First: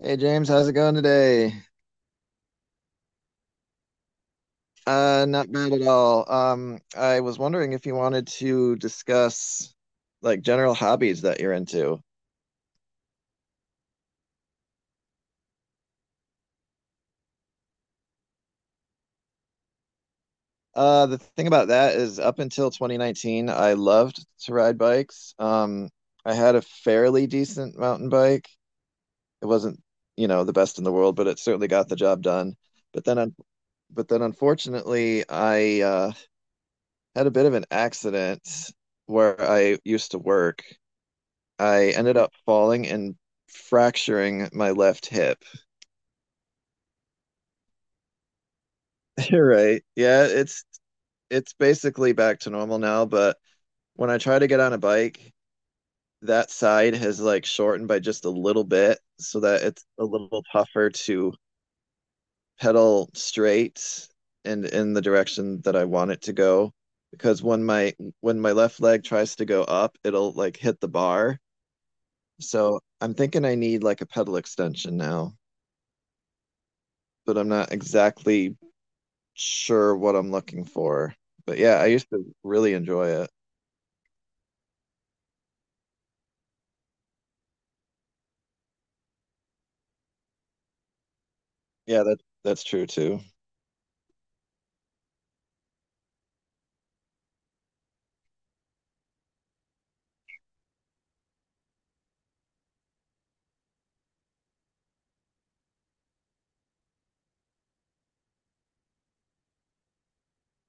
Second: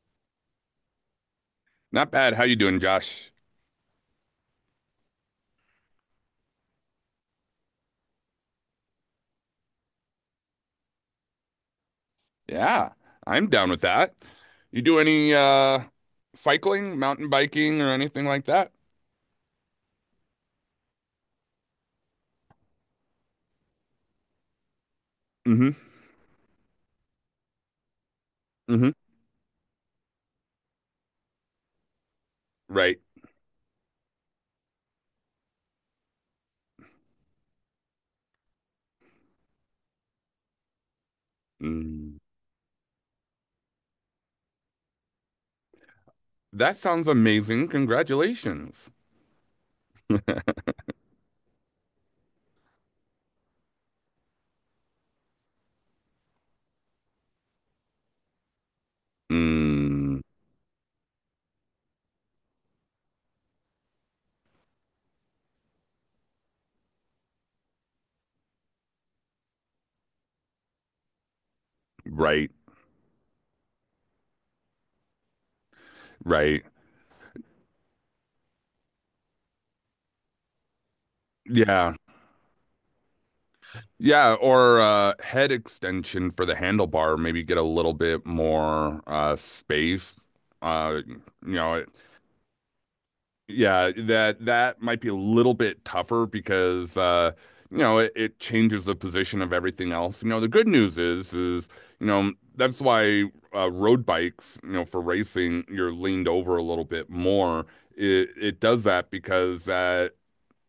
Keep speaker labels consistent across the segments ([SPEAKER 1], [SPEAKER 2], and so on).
[SPEAKER 1] Hey James, how's it going today?
[SPEAKER 2] Not bad. How you doing, Josh?
[SPEAKER 1] Not bad at all. I was wondering if you wanted to discuss like general hobbies that you're into.
[SPEAKER 2] Yeah, I'm down with that. You do any cycling, mountain biking, or anything like that?
[SPEAKER 1] The thing about that is up until 2019, I loved to ride bikes.
[SPEAKER 2] Hmm.
[SPEAKER 1] I had a fairly decent mountain bike.
[SPEAKER 2] Hmm.
[SPEAKER 1] It wasn't, the best in the world, but it certainly got the job done.
[SPEAKER 2] Right.
[SPEAKER 1] But then, un but then unfortunately, I had a bit of an accident where I used to work. I ended
[SPEAKER 2] Mm.
[SPEAKER 1] up falling and fracturing my left hip.
[SPEAKER 2] That sounds amazing. Congratulations.
[SPEAKER 1] You're right. Yeah, it's basically back to normal now, but when I try to get on a bike, that side has like shortened by just a little bit so that it's a
[SPEAKER 2] Mm.
[SPEAKER 1] little tougher to pedal straight and in the direction that I want it to go. Because when my left leg tries to go up, it'll like hit the bar.
[SPEAKER 2] Right.
[SPEAKER 1] So I'm thinking I need like a pedal extension now,
[SPEAKER 2] Right.
[SPEAKER 1] but I'm not exactly sure what I'm looking for. But yeah, I
[SPEAKER 2] Yeah.
[SPEAKER 1] used to really enjoy it.
[SPEAKER 2] Yeah, or head extension for the handlebar, maybe get a little bit more space. Uh you know,
[SPEAKER 1] Yeah, that's true too.
[SPEAKER 2] Yeah, that might be a little bit tougher because you know, it changes the position of everything else. You know, the good news is, you know, that's why road bikes, you know, for racing, you're leaned over a little bit more. It does that because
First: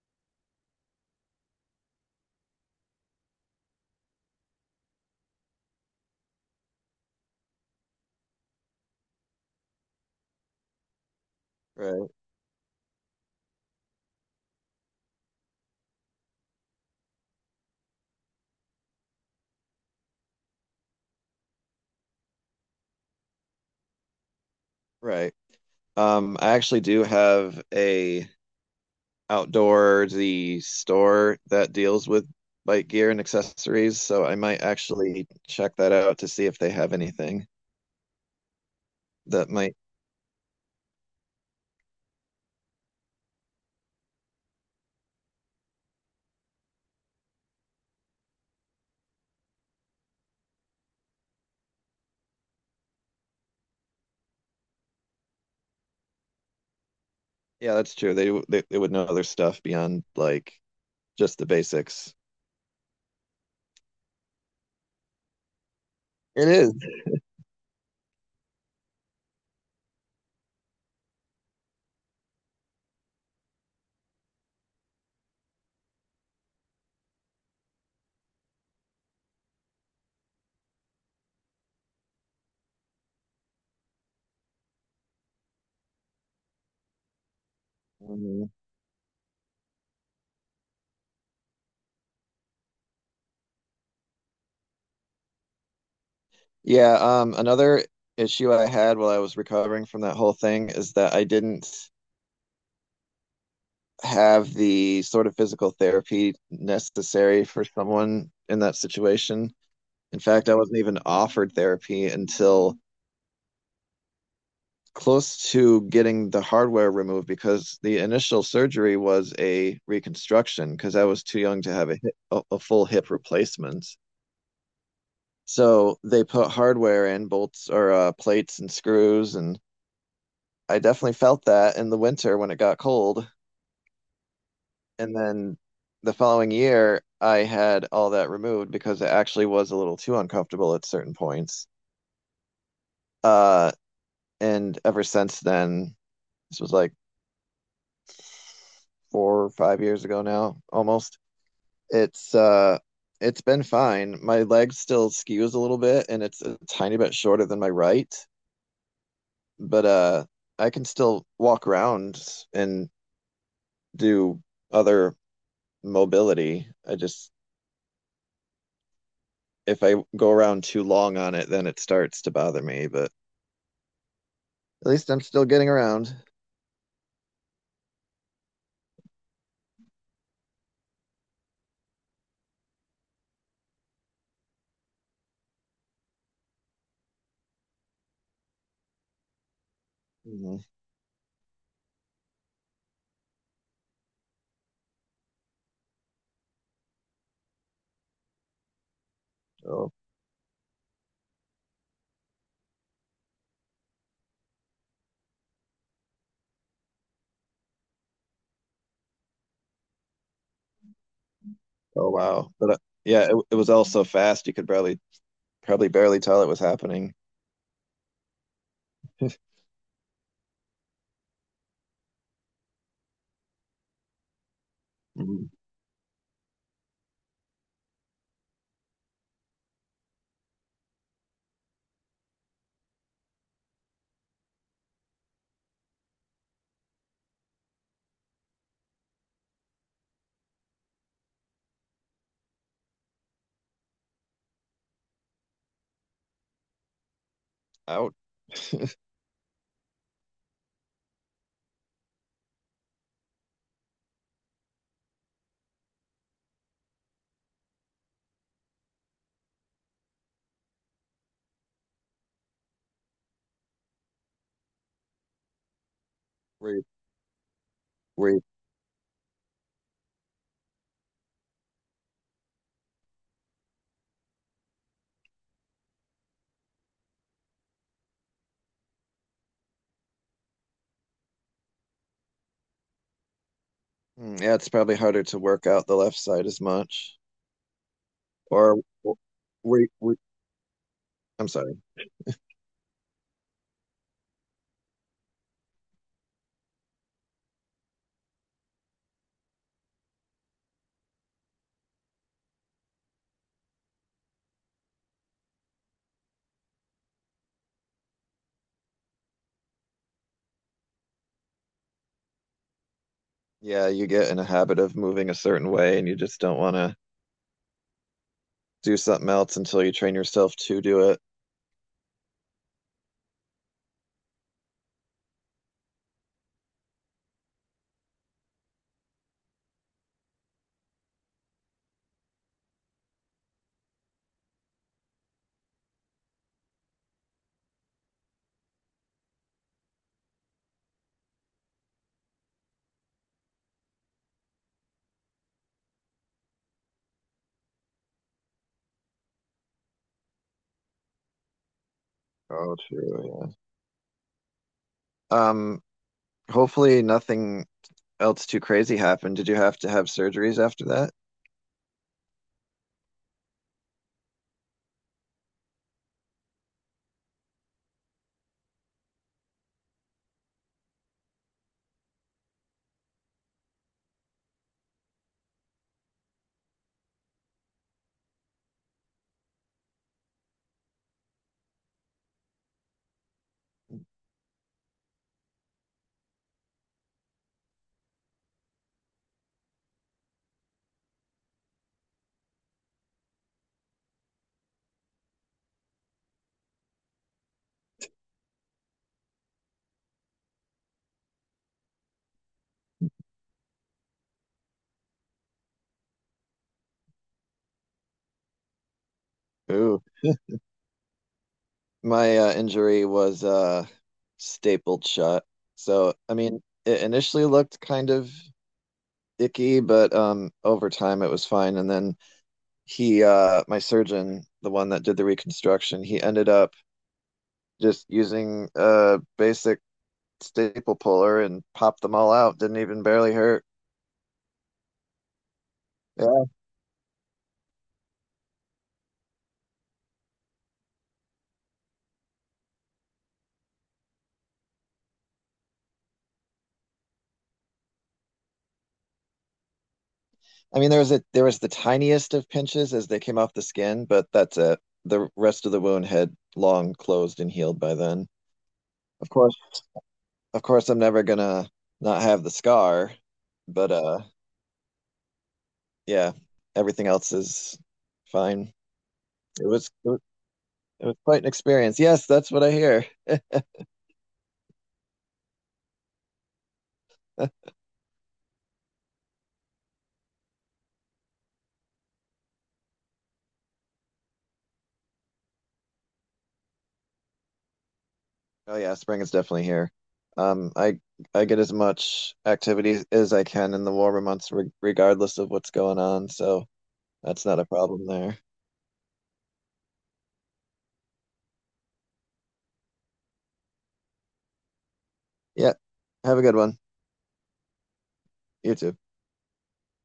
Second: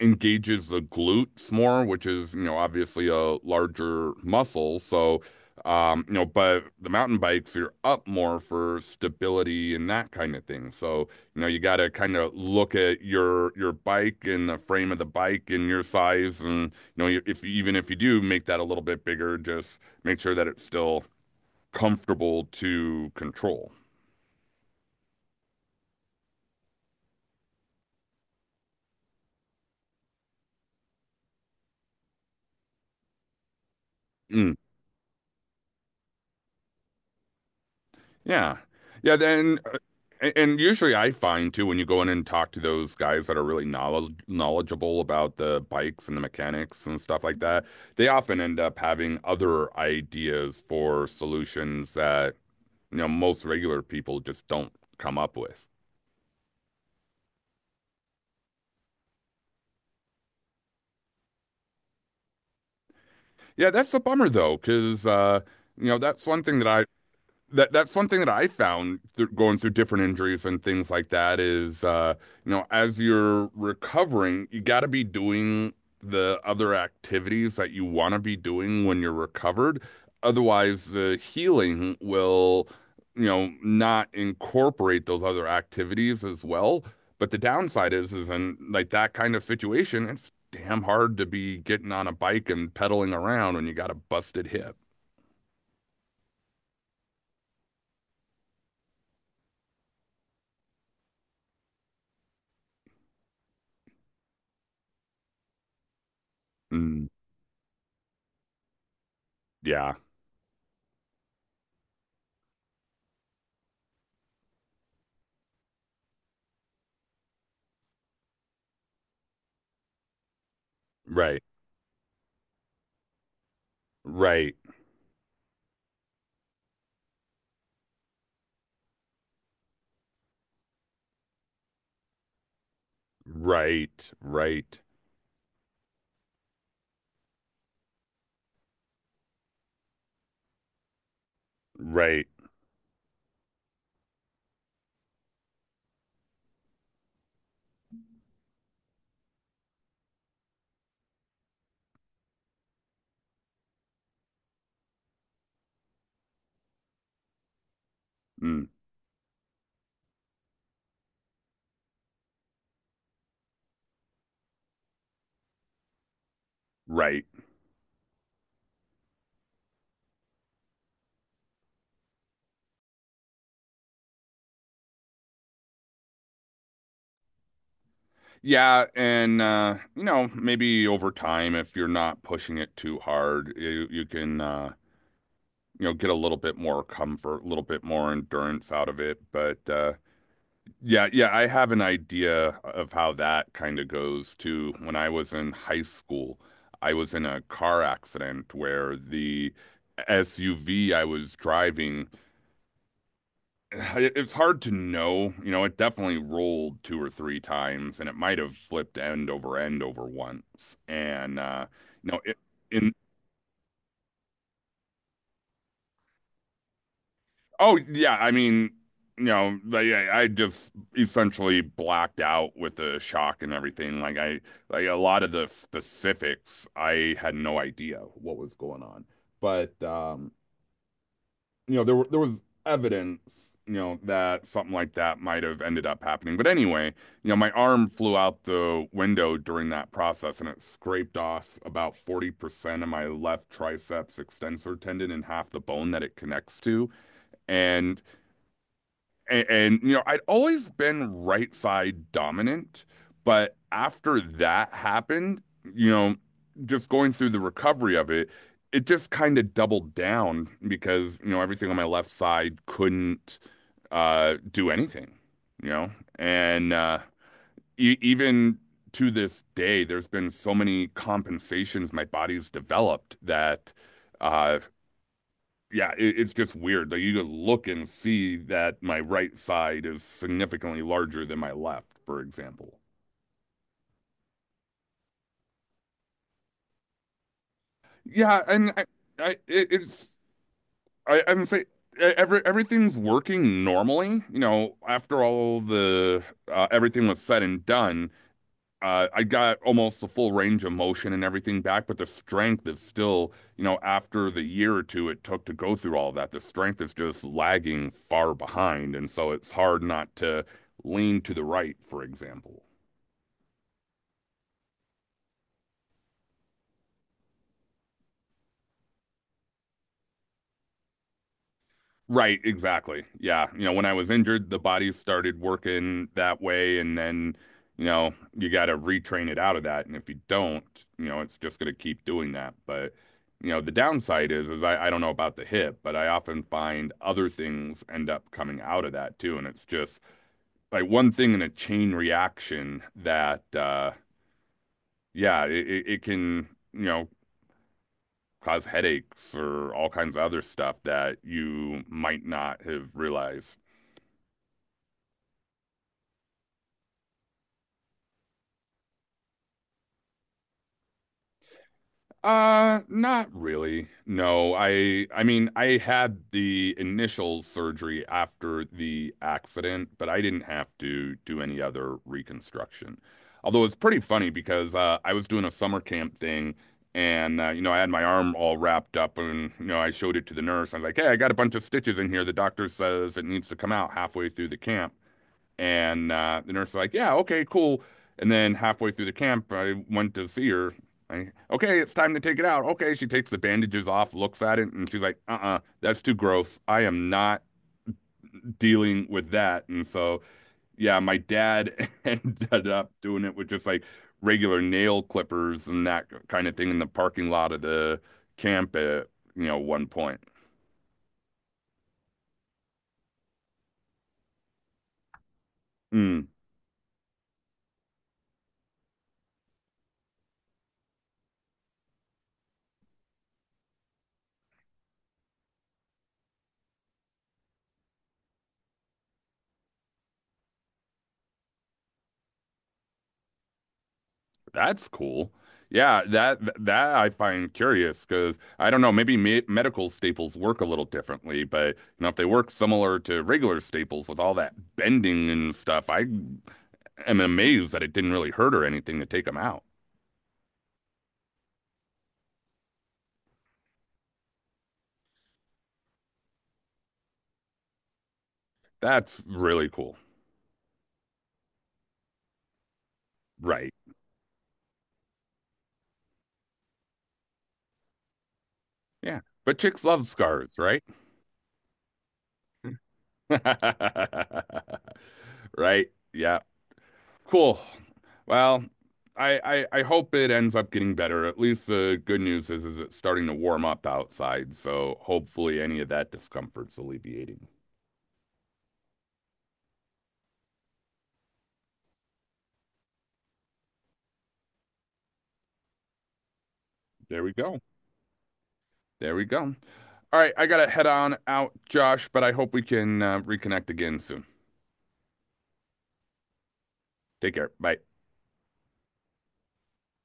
[SPEAKER 2] engages the glutes more, which is, you know, obviously a larger muscle. So, you know, but the mountain bikes, you're up more for stability and that kind of thing. So, you know, you got to
[SPEAKER 1] Right,
[SPEAKER 2] kind of look at your bike and the frame of the bike and your size, and you know, if even if you do make that a little bit bigger, just make sure that it's still comfortable to control.
[SPEAKER 1] right. I actually do have a outdoorsy store that deals with bike gear and accessories, so I
[SPEAKER 2] Mm.
[SPEAKER 1] might actually check that out to see if they have anything
[SPEAKER 2] Yeah. Yeah,
[SPEAKER 1] that
[SPEAKER 2] then,
[SPEAKER 1] might.
[SPEAKER 2] and usually I find too when you go in and talk to those guys that are really knowledgeable about the bikes and the mechanics and stuff like that, they often end up having other ideas for solutions that, you know, most regular people just don't come up with.
[SPEAKER 1] Yeah, that's true. They would know other stuff beyond like just the basics.
[SPEAKER 2] Yeah, that's a bummer though, 'cause you know,
[SPEAKER 1] It is.
[SPEAKER 2] that's one thing that I found through going through different injuries and things like that is you know, as you're recovering, you got to be doing the other activities that you want to be doing when you're recovered. Otherwise, the healing will not incorporate those other activities as well. But the downside is
[SPEAKER 1] Mhm.
[SPEAKER 2] in like that kind of situation, it's damn hard to be getting on a bike and pedaling around when you got a busted hip.
[SPEAKER 1] Yeah, another issue I had while I was recovering from that whole thing is that I didn't have the sort of physical therapy
[SPEAKER 2] Mm,
[SPEAKER 1] necessary for someone in that situation.
[SPEAKER 2] yeah,
[SPEAKER 1] In fact, I wasn't even offered therapy until close to getting the hardware removed because the initial surgery was a reconstruction because I was too
[SPEAKER 2] right.
[SPEAKER 1] young to have a full hip replacement.
[SPEAKER 2] Right.
[SPEAKER 1] So they put hardware in bolts or plates and screws, and I definitely felt that in the winter when it got cold.
[SPEAKER 2] Right, right,
[SPEAKER 1] And then the following year, I had all that removed because it actually was a little too uncomfortable at certain points.
[SPEAKER 2] right,
[SPEAKER 1] Uh, and ever since then, this was like 4 or 5 years ago now, almost. It's uh, it's been fine. My leg still skews a little bit, and it's a tiny bit shorter than my right,
[SPEAKER 2] mm,
[SPEAKER 1] but I can still walk around and do other mobility. I
[SPEAKER 2] right.
[SPEAKER 1] just if I go around too long on it, then it starts to bother me, but at least I'm still getting around.
[SPEAKER 2] Yeah, and you know, maybe over time, if you're not pushing it too hard, you can, you know, get a little bit more comfort, a little bit more endurance out of it. But
[SPEAKER 1] Mhm.
[SPEAKER 2] yeah, yeah, I have an idea of how that kind of goes too. When I was in high school, I was in a car accident where the
[SPEAKER 1] Oh,
[SPEAKER 2] SUV I was driving. It's hard to know. You know, it definitely rolled two or three times, and it might have flipped end over end over once. And
[SPEAKER 1] oh
[SPEAKER 2] you know, it,
[SPEAKER 1] wow. But
[SPEAKER 2] in
[SPEAKER 1] yeah, it was all so fast you could barely, probably barely tell it was happening.
[SPEAKER 2] oh yeah, I mean, you know, like, I just essentially blacked out with the shock and everything. Like a lot of the
[SPEAKER 1] Mhm.
[SPEAKER 2] specifics, I had no idea what was going on. But you know, there was evidence, you know, that something like that might have ended up happening. But anyway, you know, my arm flew out the window during that process and it scraped off about 40% of my left triceps extensor tendon and half the bone that it connects to. And
[SPEAKER 1] Out.
[SPEAKER 2] and you know, I'd always been right side dominant, but after that happened, you know, just going through the recovery of it, it just kind of doubled down because, you know, everything on my left side couldn't do anything, you know. And
[SPEAKER 1] Were you,
[SPEAKER 2] e
[SPEAKER 1] were you,
[SPEAKER 2] even to this day, there's been so many compensations my body's developed that, uh yeah, it's just weird. Like you could look and see that my right side is significantly larger than my left, for example.
[SPEAKER 1] Mm, yeah, it's probably harder to work out the left side as much.
[SPEAKER 2] Yeah, and
[SPEAKER 1] Or w-
[SPEAKER 2] I it, it's
[SPEAKER 1] were,
[SPEAKER 2] I would
[SPEAKER 1] I'm
[SPEAKER 2] say
[SPEAKER 1] sorry.
[SPEAKER 2] everything's working normally. You know, after all the, everything was said and done. I got almost the full range of motion and everything back, but the strength is still, you know, after the year or two it took to go through all that, the strength is just lagging far behind. And so it's hard not to lean to the right, for example.
[SPEAKER 1] Yeah, you get in a habit of moving a certain way and you just don't want to do something else until you train yourself to do it.
[SPEAKER 2] Right, exactly. Yeah. You know, when I was injured, the body started working that way, and then, you know, you got to retrain it out of that. And if you don't, you know, it's just going to keep doing that. But, you know, the downside is I don't know about the hip, but I often find other things end up coming out of that too. And it's just like one thing in a chain reaction that, yeah, it can, you know, cause headaches or all kinds of other stuff that you might not
[SPEAKER 1] Oh,
[SPEAKER 2] have
[SPEAKER 1] true.
[SPEAKER 2] realized.
[SPEAKER 1] Yeah. Hopefully nothing else too crazy happened. Did you have to have surgeries after that?
[SPEAKER 2] Not really. No, I mean, I had the initial surgery after the accident, but I didn't have to do any other reconstruction. Although it's pretty funny because I was doing a summer camp thing and you know, I had my arm all wrapped up and you know, I showed it to the nurse. I was like, "Hey, I got a bunch of stitches in here. The doctor says it needs to come out halfway through the camp." And the nurse was like, yeah, okay, cool. And then halfway through the camp, I went to see her. Okay, it's time to take it out. Okay, she takes the bandages off, looks at it, and she's like, uh-uh, that's too gross. I am not dealing with that. And so, yeah, my dad ended up doing it with just like regular nail clippers and that kind of thing in the parking lot of the camp at, you know, one
[SPEAKER 1] Ooh.
[SPEAKER 2] point.
[SPEAKER 1] My injury was stapled shut. So,
[SPEAKER 2] Mm.
[SPEAKER 1] I mean, it initially looked kind of icky, but over time it was fine. And then my surgeon, the one that did the reconstruction, he ended up just using a basic staple puller and popped them all out. Didn't even barely hurt.
[SPEAKER 2] That's cool. Yeah, that
[SPEAKER 1] Yeah.
[SPEAKER 2] that I find curious because I don't know, maybe me medical staples work a little differently, but you know, if they work similar to regular staples with all that bending and stuff, I am amazed that it didn't really hurt or anything to take them out.
[SPEAKER 1] I mean, there was the tiniest of pinches as they came off the skin, but that's it. The rest of the wound had long closed and healed by then.
[SPEAKER 2] That's
[SPEAKER 1] Of course.
[SPEAKER 2] really cool.
[SPEAKER 1] Of course I'm never gonna not have the scar,
[SPEAKER 2] Right.
[SPEAKER 1] but yeah, everything else is fine.
[SPEAKER 2] Yeah. But
[SPEAKER 1] It
[SPEAKER 2] chicks
[SPEAKER 1] was
[SPEAKER 2] love
[SPEAKER 1] it was
[SPEAKER 2] scars, right?
[SPEAKER 1] it was quite an experience. Yes, that's what I hear.
[SPEAKER 2] Right. Yeah. Cool. Well, I, I hope it ends up getting better. At least the good news is it's starting to warm up outside, so hopefully any of that discomfort's alleviating.
[SPEAKER 1] Oh yeah, spring is definitely here. Um, I I get as much activity as I can in the warmer months, re regardless of what's going on, so
[SPEAKER 2] There we
[SPEAKER 1] that's not
[SPEAKER 2] go.
[SPEAKER 1] a problem there.
[SPEAKER 2] There we go. All right, I gotta head on out, Josh, but I hope we can reconnect again soon.
[SPEAKER 1] Yeah, have a good one.
[SPEAKER 2] Take care. Bye.
[SPEAKER 1] You too.